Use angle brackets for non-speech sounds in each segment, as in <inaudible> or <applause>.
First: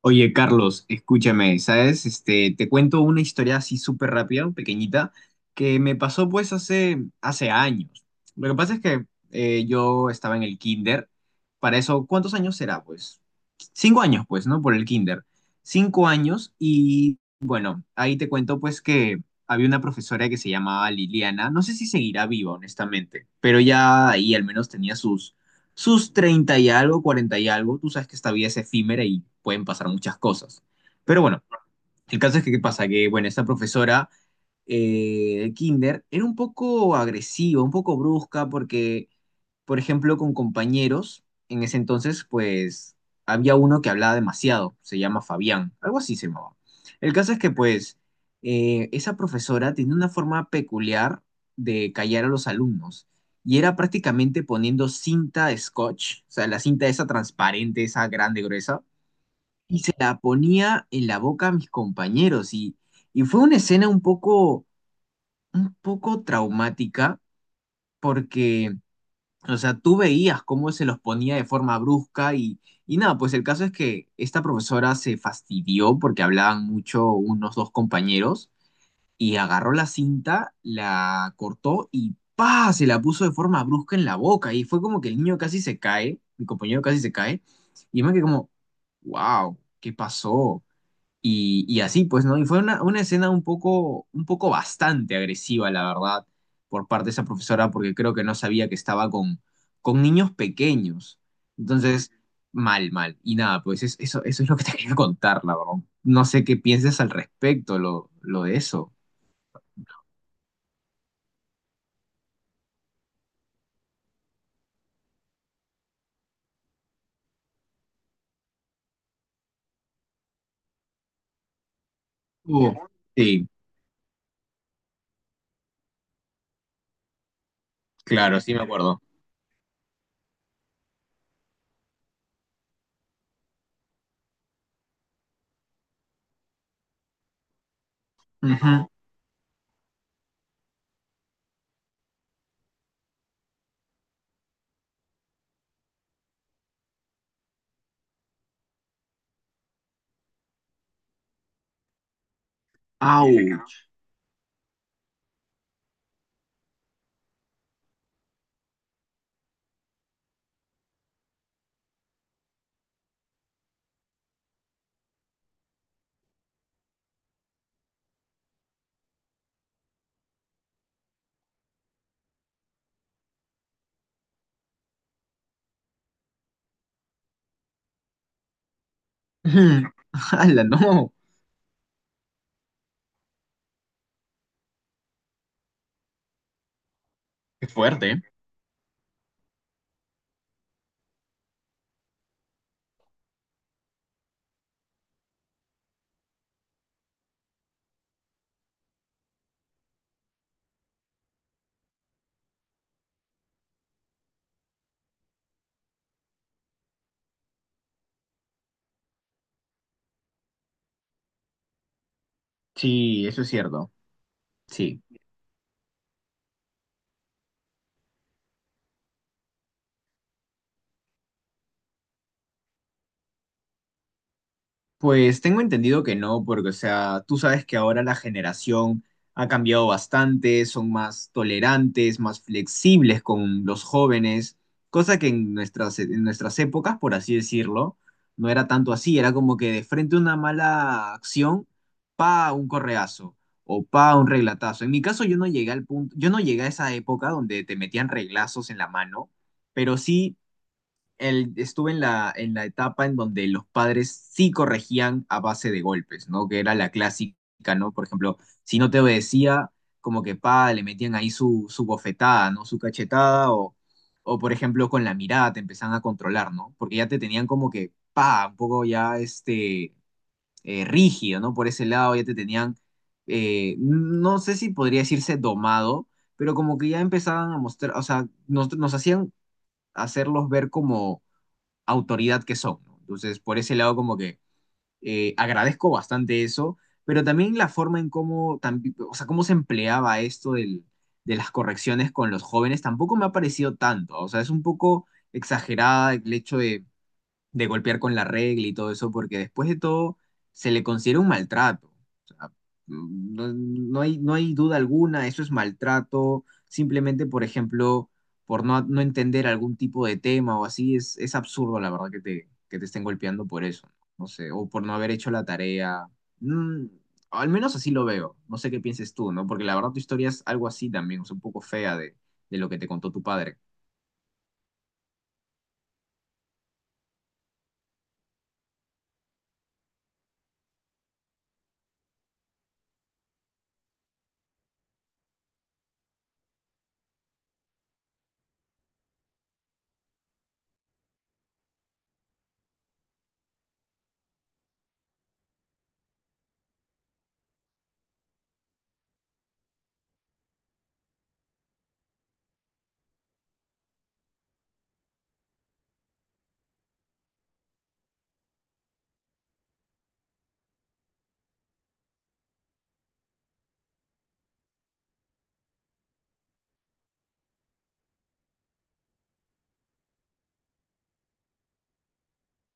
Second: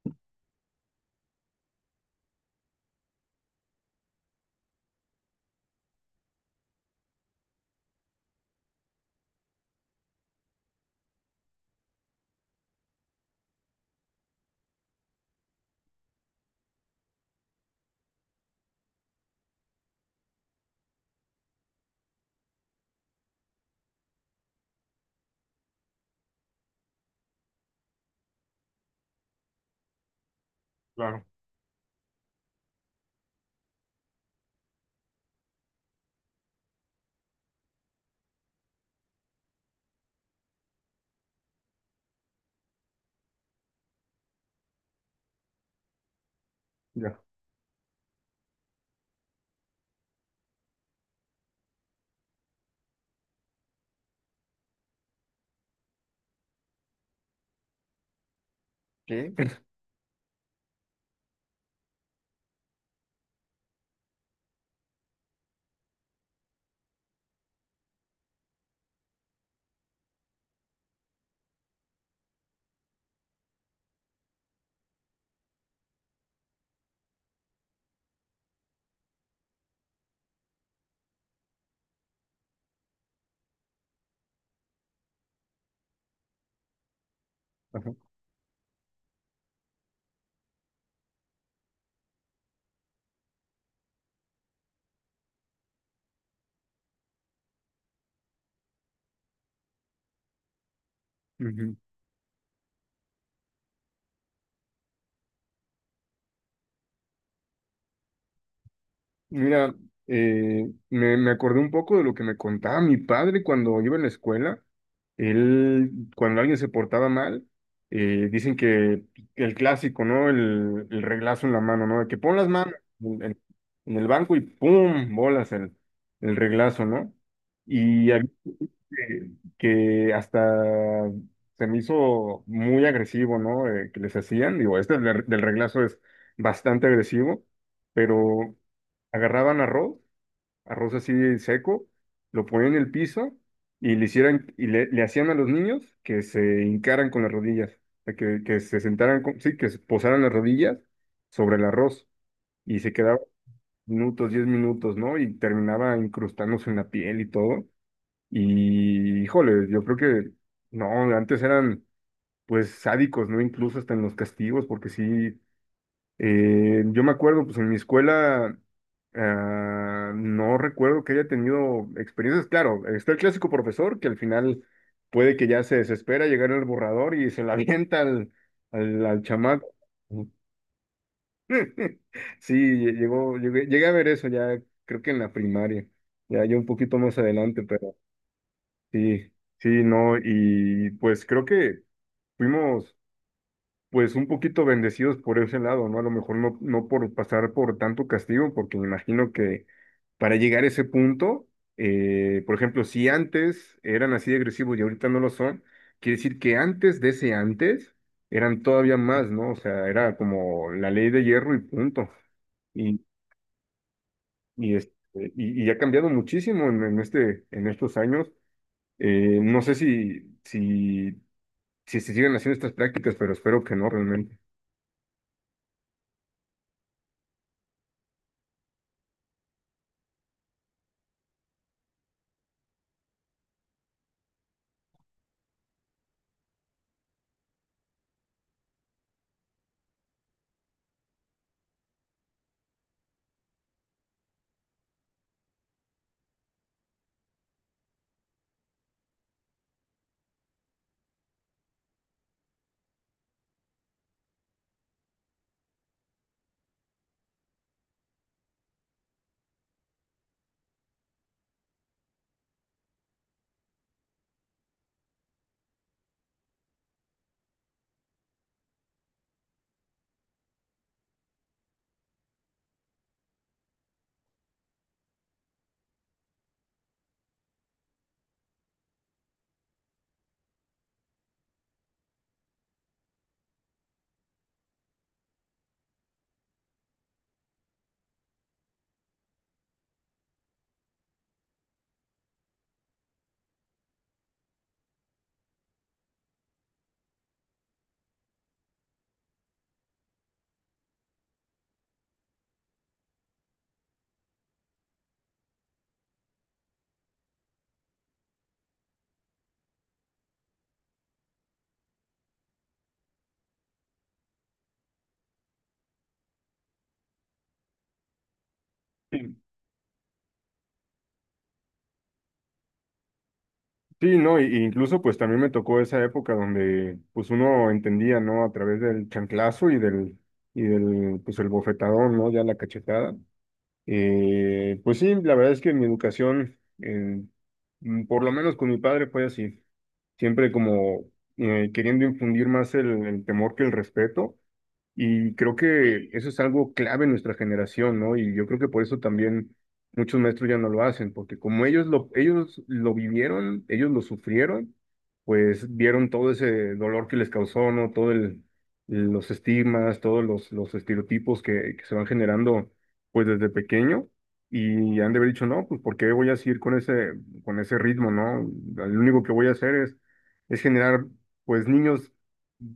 Oye, Carlos, escúchame, ¿sabes? Te cuento una historia así súper rápida, pequeñita, que me pasó pues hace años. Lo que pasa es que yo estaba en el kinder. Para eso, ¿cuántos años será? Pues cinco años, pues, ¿no? Por el kinder. 5 años y bueno, ahí te cuento pues que había una profesora que se llamaba Liliana. No sé si seguirá viva, honestamente, pero ya ahí al menos tenía sus 30 y algo, 40 y algo, tú sabes que esta vida es efímera y pueden pasar muchas cosas. Pero Claro, bueno, el caso es que, ¿qué pasa? Que, bueno, esta profesora de Kinder era un poco agresiva, un poco brusca, porque por ejemplo, con compañeros, en ese entonces, pues había uno que hablaba demasiado, se llama Fabián, algo así se llamaba. El ya. caso es que, pues, esa profesora tenía una forma peculiar de callar a los alumnos y era prácticamente poniendo cinta de scotch, o sea, la cinta esa transparente, esa grande, gruesa, ¿Qué? y se la ponía en la boca a mis compañeros y fue una escena un poco traumática porque o sea, tú veías cómo se los ponía de forma brusca y nada, pues el caso es que esta profesora se fastidió porque hablaban mucho unos dos compañeros y agarró la cinta, la cortó y ¡pa! Se la puso de forma brusca en la boca y fue como que el niño casi se cae, mi compañero casi se cae Ajá, y me quedé como, wow, ¿qué pasó? Y así, pues, ¿no? Y fue una escena un poco bastante agresiva, la verdad, por parte de esa profesora, porque creo que no sabía que estaba con niños pequeños. ujú. Entonces, mal, mal. Y nada, pues eso es lo que te <laughs> quería contar, la verdad. No sé qué pienses al respecto, lo de eso. Mira, me acordé un poco de lo que me contaba mi padre cuando iba en la escuela. Él, cuando alguien se portaba mal, dicen que el clásico, ¿no? El reglazo en la mano, ¿no? De que pon las Uh, manos en, en- sí, en el banco y ¡pum! Bolas el reglazo, ¿no? Y había claro, sí me acuerdo. eh, que hasta se me hizo muy agresivo, ¿no? Que les hacían, digo, este del reglazo es bastante agresivo, pero Ujú. agarraban arroz, arroz así seco, lo ponían en el piso y le hicieran, y le hacían a los niños que se hincaran con las rodillas, o sea, que se sentaran, sí, que se posaran las rodillas sobre el arroz y se quedaban Au. Diez minutos, ¿no? Y terminaba incrustándose en la piel y todo. Y, híjole, yo creo que, no, antes eran, pues, sádicos, ¿no? Incluso hasta en los castigos, porque sí, yo me acuerdo, pues, en mi escuela, ah, no recuerdo que haya tenido experiencias, claro, está el clásico profesor que al final puede que ya se desespera, llegar al borrador y se la <laughs> avienta al, al chamaco. Ujú. <laughs> ¡Hala, no! <laughs> Sí, llegué a ver eso ya, creo que en la primaria, ya, ya un poquito más adelante. Qué fuerte. ¿Eh? Sí, sí, no, y pues creo que fuimos pues un poquito bendecidos por ese lado, ¿no? A lo mejor no, no por pasar por tanto castigo, porque me imagino que para llegar a ese punto, por ejemplo, si antes eran así de agresivos y ahorita no lo son, quiere decir que antes de ese antes eran todavía más, ¿no? O sea, era como la ley de hierro y punto. Y, Sí, eso es cierto. y, este, Sí. y ha cambiado muchísimo en estos años. No sé si, si se siguen haciendo estas prácticas, pero espero que no realmente. Pues tengo entendido que no, porque, o sea, tú sabes que ahora la generación ha cambiado bastante, son más tolerantes, más flexibles con los jóvenes, cosa que en en nuestras épocas, por así decirlo, no era tanto así, era como que de frente a una mala acción, pa, un correazo o pa, un reglatazo. En mi caso yo no llegué al punto, yo no llegué a esa época donde te metían reglazos en la mano, pero sí estuve en en la etapa en donde los padres sí corregían a base de golpes, ¿no? Que era la clásica, ¿no? Por ejemplo, si no te obedecía, como que pa, le metían ahí su bofetada, ¿no? Su cachetada o, por ejemplo, con la mirada te empezaban a controlar, ¿no? Porque ya te tenían como que pa, un poco ya rígido, ¿no? Por ese lado ya te tenían. No sé si podría decirse domado, pero como que ya empezaban a mostrar, o sea, nos hacían hacerlos ver como autoridad que son. ¿No? Entonces, por ese lado, como que agradezco bastante eso, pero también la forma en cómo, o sea, cómo se empleaba esto de las correcciones con los jóvenes tampoco me ha parecido tanto. O sea, es un poco exagerada el hecho de golpear con la regla y todo eso, porque después de todo se le considera un maltrato. O sea, no hay, no hay duda alguna, eso es maltrato, simplemente, por ejemplo, por no entender algún tipo de tema o así, es absurdo, la verdad, que que te estén golpeando por eso, no sé, o por no haber hecho la tarea. Mm, al menos así lo veo, no sé qué pienses tú, Sí, ¿no? Porque la verdad tu historia es algo así también, o sea, un poco fea de lo que te contó tu padre. sí, no, y incluso pues también me tocó esa época donde pues uno entendía, ¿no? A través del chanclazo y del, pues el bofetadón, ¿no? Ya la cachetada. Pues sí, la verdad es que mi educación, por lo menos con mi padre fue así, siempre como queriendo infundir más el temor que el respeto. Y creo que eso es algo clave en nuestra generación, ¿no? Y yo creo que por eso también muchos maestros ya no lo hacen, porque como ellos lo vivieron, ellos lo sufrieron, pues vieron todo ese dolor que les causó, ¿no? Los estigmas, todos los estereotipos que se van generando, pues desde pequeño, y han de haber dicho, no, pues ¿por qué voy a seguir con ese ritmo, ¿no? Lo único que voy a hacer es generar, pues, niños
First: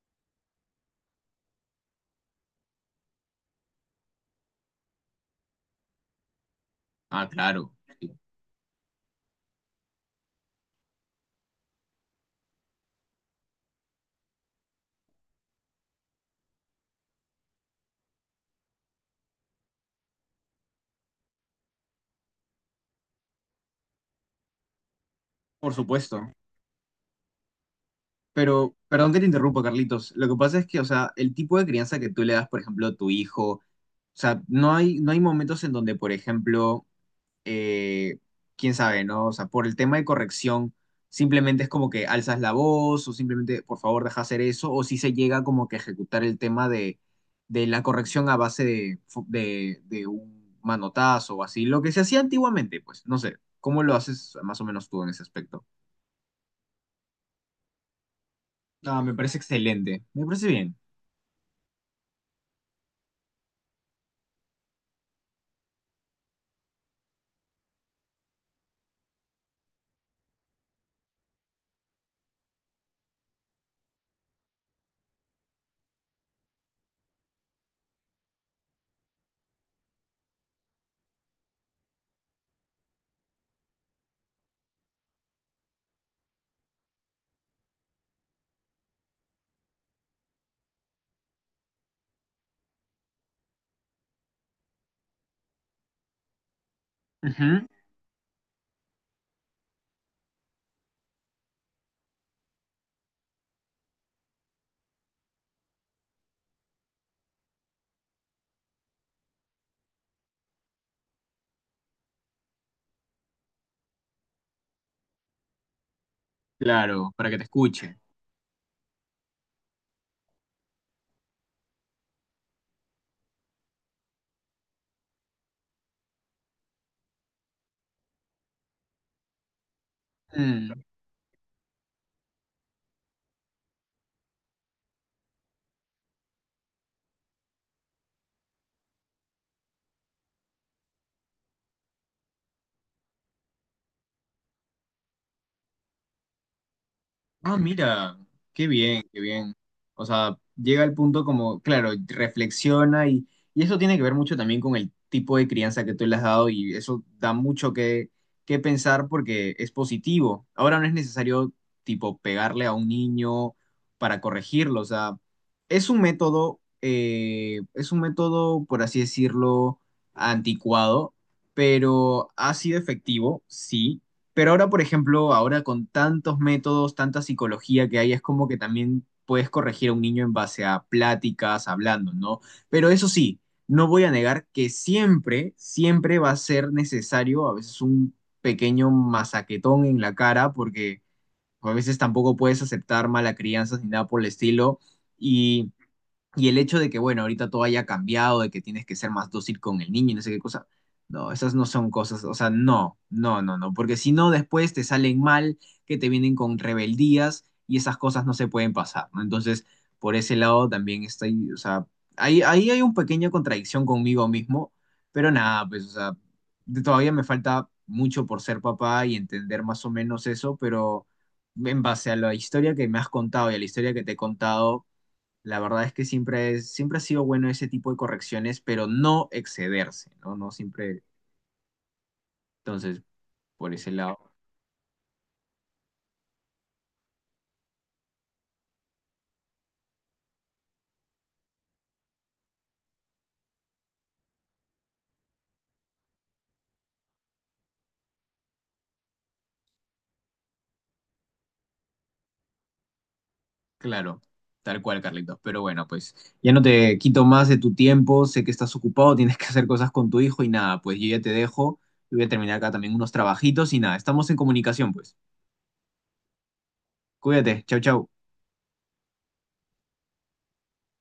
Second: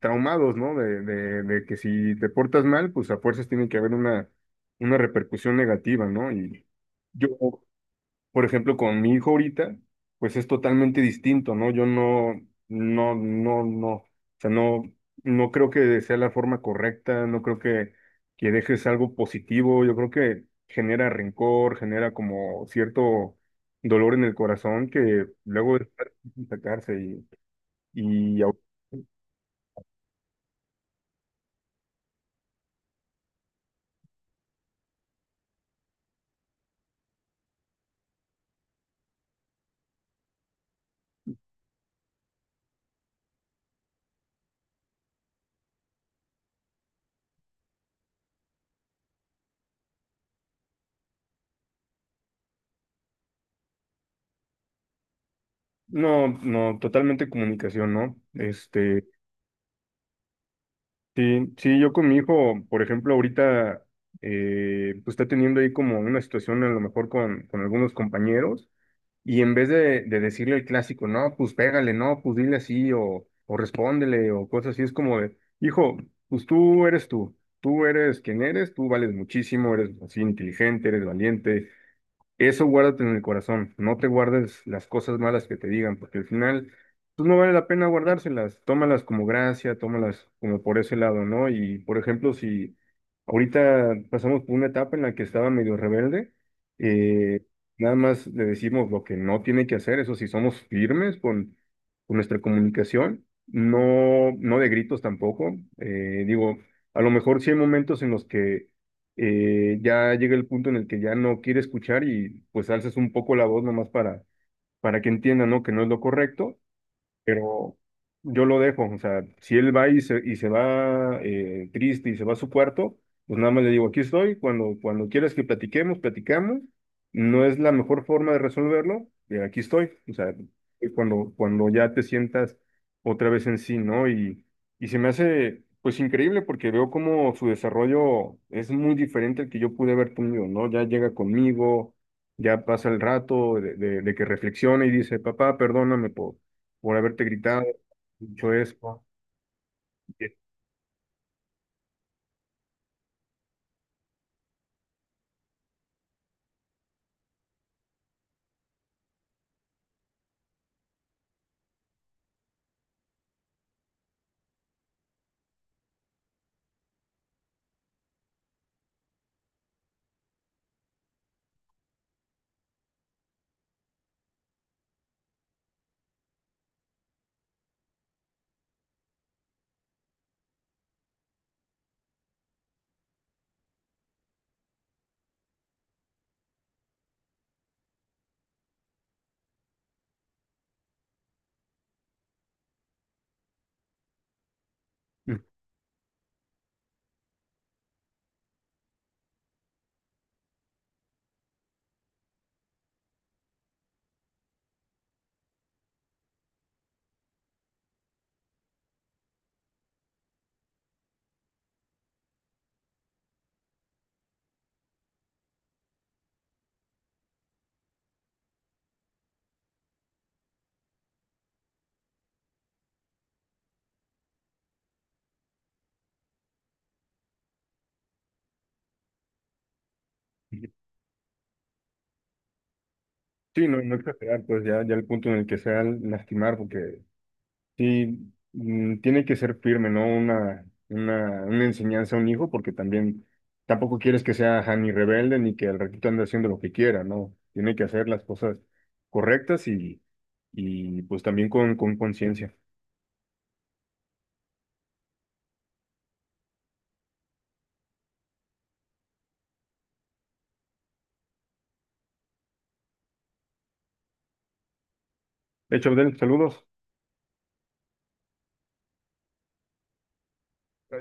traumados, ¿no? De que si te portas mal, pues a fuerzas tiene que haber una repercusión negativa, ¿no? Y yo, Ah, claro, sí, por ejemplo, con mi hijo ahorita, pues es totalmente distinto, ¿no? Yo no, no, no, no, o sea, no, no creo que sea la forma correcta, no creo que dejes algo positivo, yo creo que genera rencor, genera como cierto dolor en el corazón que por luego es supuesto. sacarse. y, y Pero, perdón que te interrumpo, Carlitos. Lo que pasa es que, o sea, el tipo de crianza que tú le das, por ejemplo, a tu hijo, o sea, no hay, no hay momentos en donde, por ejemplo, eh, quién sabe, ¿no? O sea, por el tema de corrección, simplemente es como que alzas la voz o simplemente, por favor, deja hacer eso, o si se llega como que a ejecutar el tema de la corrección a base de un manotazo o así, lo que se hacía antiguamente, pues, no sé, ¿cómo lo haces más o menos tú en ese aspecto? No, no, totalmente comunicación, ¿no? Ah, me parece excelente, me parece bien. Sí, sí, yo con mi hijo, por ejemplo, ahorita, pues está teniendo ahí como una situación a lo mejor con algunos compañeros, y en vez de decirle el clásico, no, pues pégale, no, pues dile así, o respóndele, o cosas así, es como de, hijo, pues tú eres tú, tú eres quien eres, tú vales muchísimo, eres así inteligente, eres valiente, eso guárdate en el corazón, no te guardes las cosas malas que te digan, porque al final, pues no vale la pena guardárselas, tómalas como gracia, tómalas como por ese lado, ¿no? Y por ejemplo, si ahorita pasamos por una etapa en la que estaba medio rebelde, eh, Ujú. nada más le decimos lo que no tiene que hacer, eso sí, somos firmes con nuestra comunicación, no, no de gritos tampoco, digo, a lo mejor sí hay momentos en los que ya llega el punto en el que ya no quiere escuchar y pues alzas un poco la voz nomás para que entienda, ¿no? Que no es lo correcto, Claro, para que te pero escuche. yo lo dejo, o sea, si él va y se va triste y se va a su cuarto, pues nada más le digo, aquí estoy, cuando, cuando quieras que platiquemos, platicamos, no es la mejor forma de resolverlo, aquí estoy, o sea, Mm. cuando ya te sientas otra vez en sí, ¿no? Y se me hace, pues increíble porque veo como su desarrollo es muy diferente al que yo pude haber tenido, ¿no? Ya llega conmigo. Ya pasa el rato de que reflexiona y dice, papá, perdóname por haberte Ah, gritado, mira, dicho qué bien, eso. qué bien. O sea, llega al punto como, claro, reflexiona y eso tiene que ver mucho también con el tipo de crianza que tú le has dado y eso da mucho que pensar porque es positivo. Ahora no es necesario, tipo, pegarle a un niño para corregirlo. O sea, es un método, por así decirlo, anticuado, pero ha sido efectivo, sí. Pero ahora, por ejemplo, ahora con tantos métodos, tanta psicología que hay, es como que también puedes corregir a un niño en base a pláticas, hablando, ¿no? Pero eso sí, no voy a negar que siempre va a ser necesario a veces un pequeño masaquetón en la cara, porque pues, a veces tampoco puedes aceptar mala crianza ni nada por el estilo. <laughs> Y y el hecho de que, bueno, ahorita todo haya cambiado, de que tienes que ser más dócil con el niño y no sé qué cosa. No, esas no son cosas, o sea, no, no, no, no, porque si no después te salen mal, que te vienen con rebeldías y esas cosas no se pueden pasar, ¿no? Entonces, por ese lado también estoy, o sea, ahí hay una pequeña contradicción conmigo mismo, pero nada, pues, o sea, todavía me falta mucho por ser papá y entender más o menos eso, pero en base a la historia que me has contado y a la historia que te he contado, la verdad es que siempre ha sido bueno ese tipo de correcciones, pero no excederse, ¿no? No siempre, entonces, Sí, por no, ese no lado, exagerar, pues ya, ya el punto en el que sea lastimar, porque sí, mm, tiene que ser firme, ¿no? Una enseñanza a un hijo, porque también tampoco quieres que sea ajá, ni rebelde ni que al ratito ande haciendo lo que quiera, ¿no? Tiene que hacer las cosas correctas y pues también con conciencia. claro, tal cual, Carlitos. Pero bueno, pues ya no te quito más de tu tiempo, sé que estás ocupado, <laughs> tienes que hacer cosas con tu hijo y nada, pues yo ya te dejo, yo voy a terminar acá también unos trabajitos y nada, estamos en comunicación, pues. De hecho, Abdel, saludos. Cuídate, chau, chau.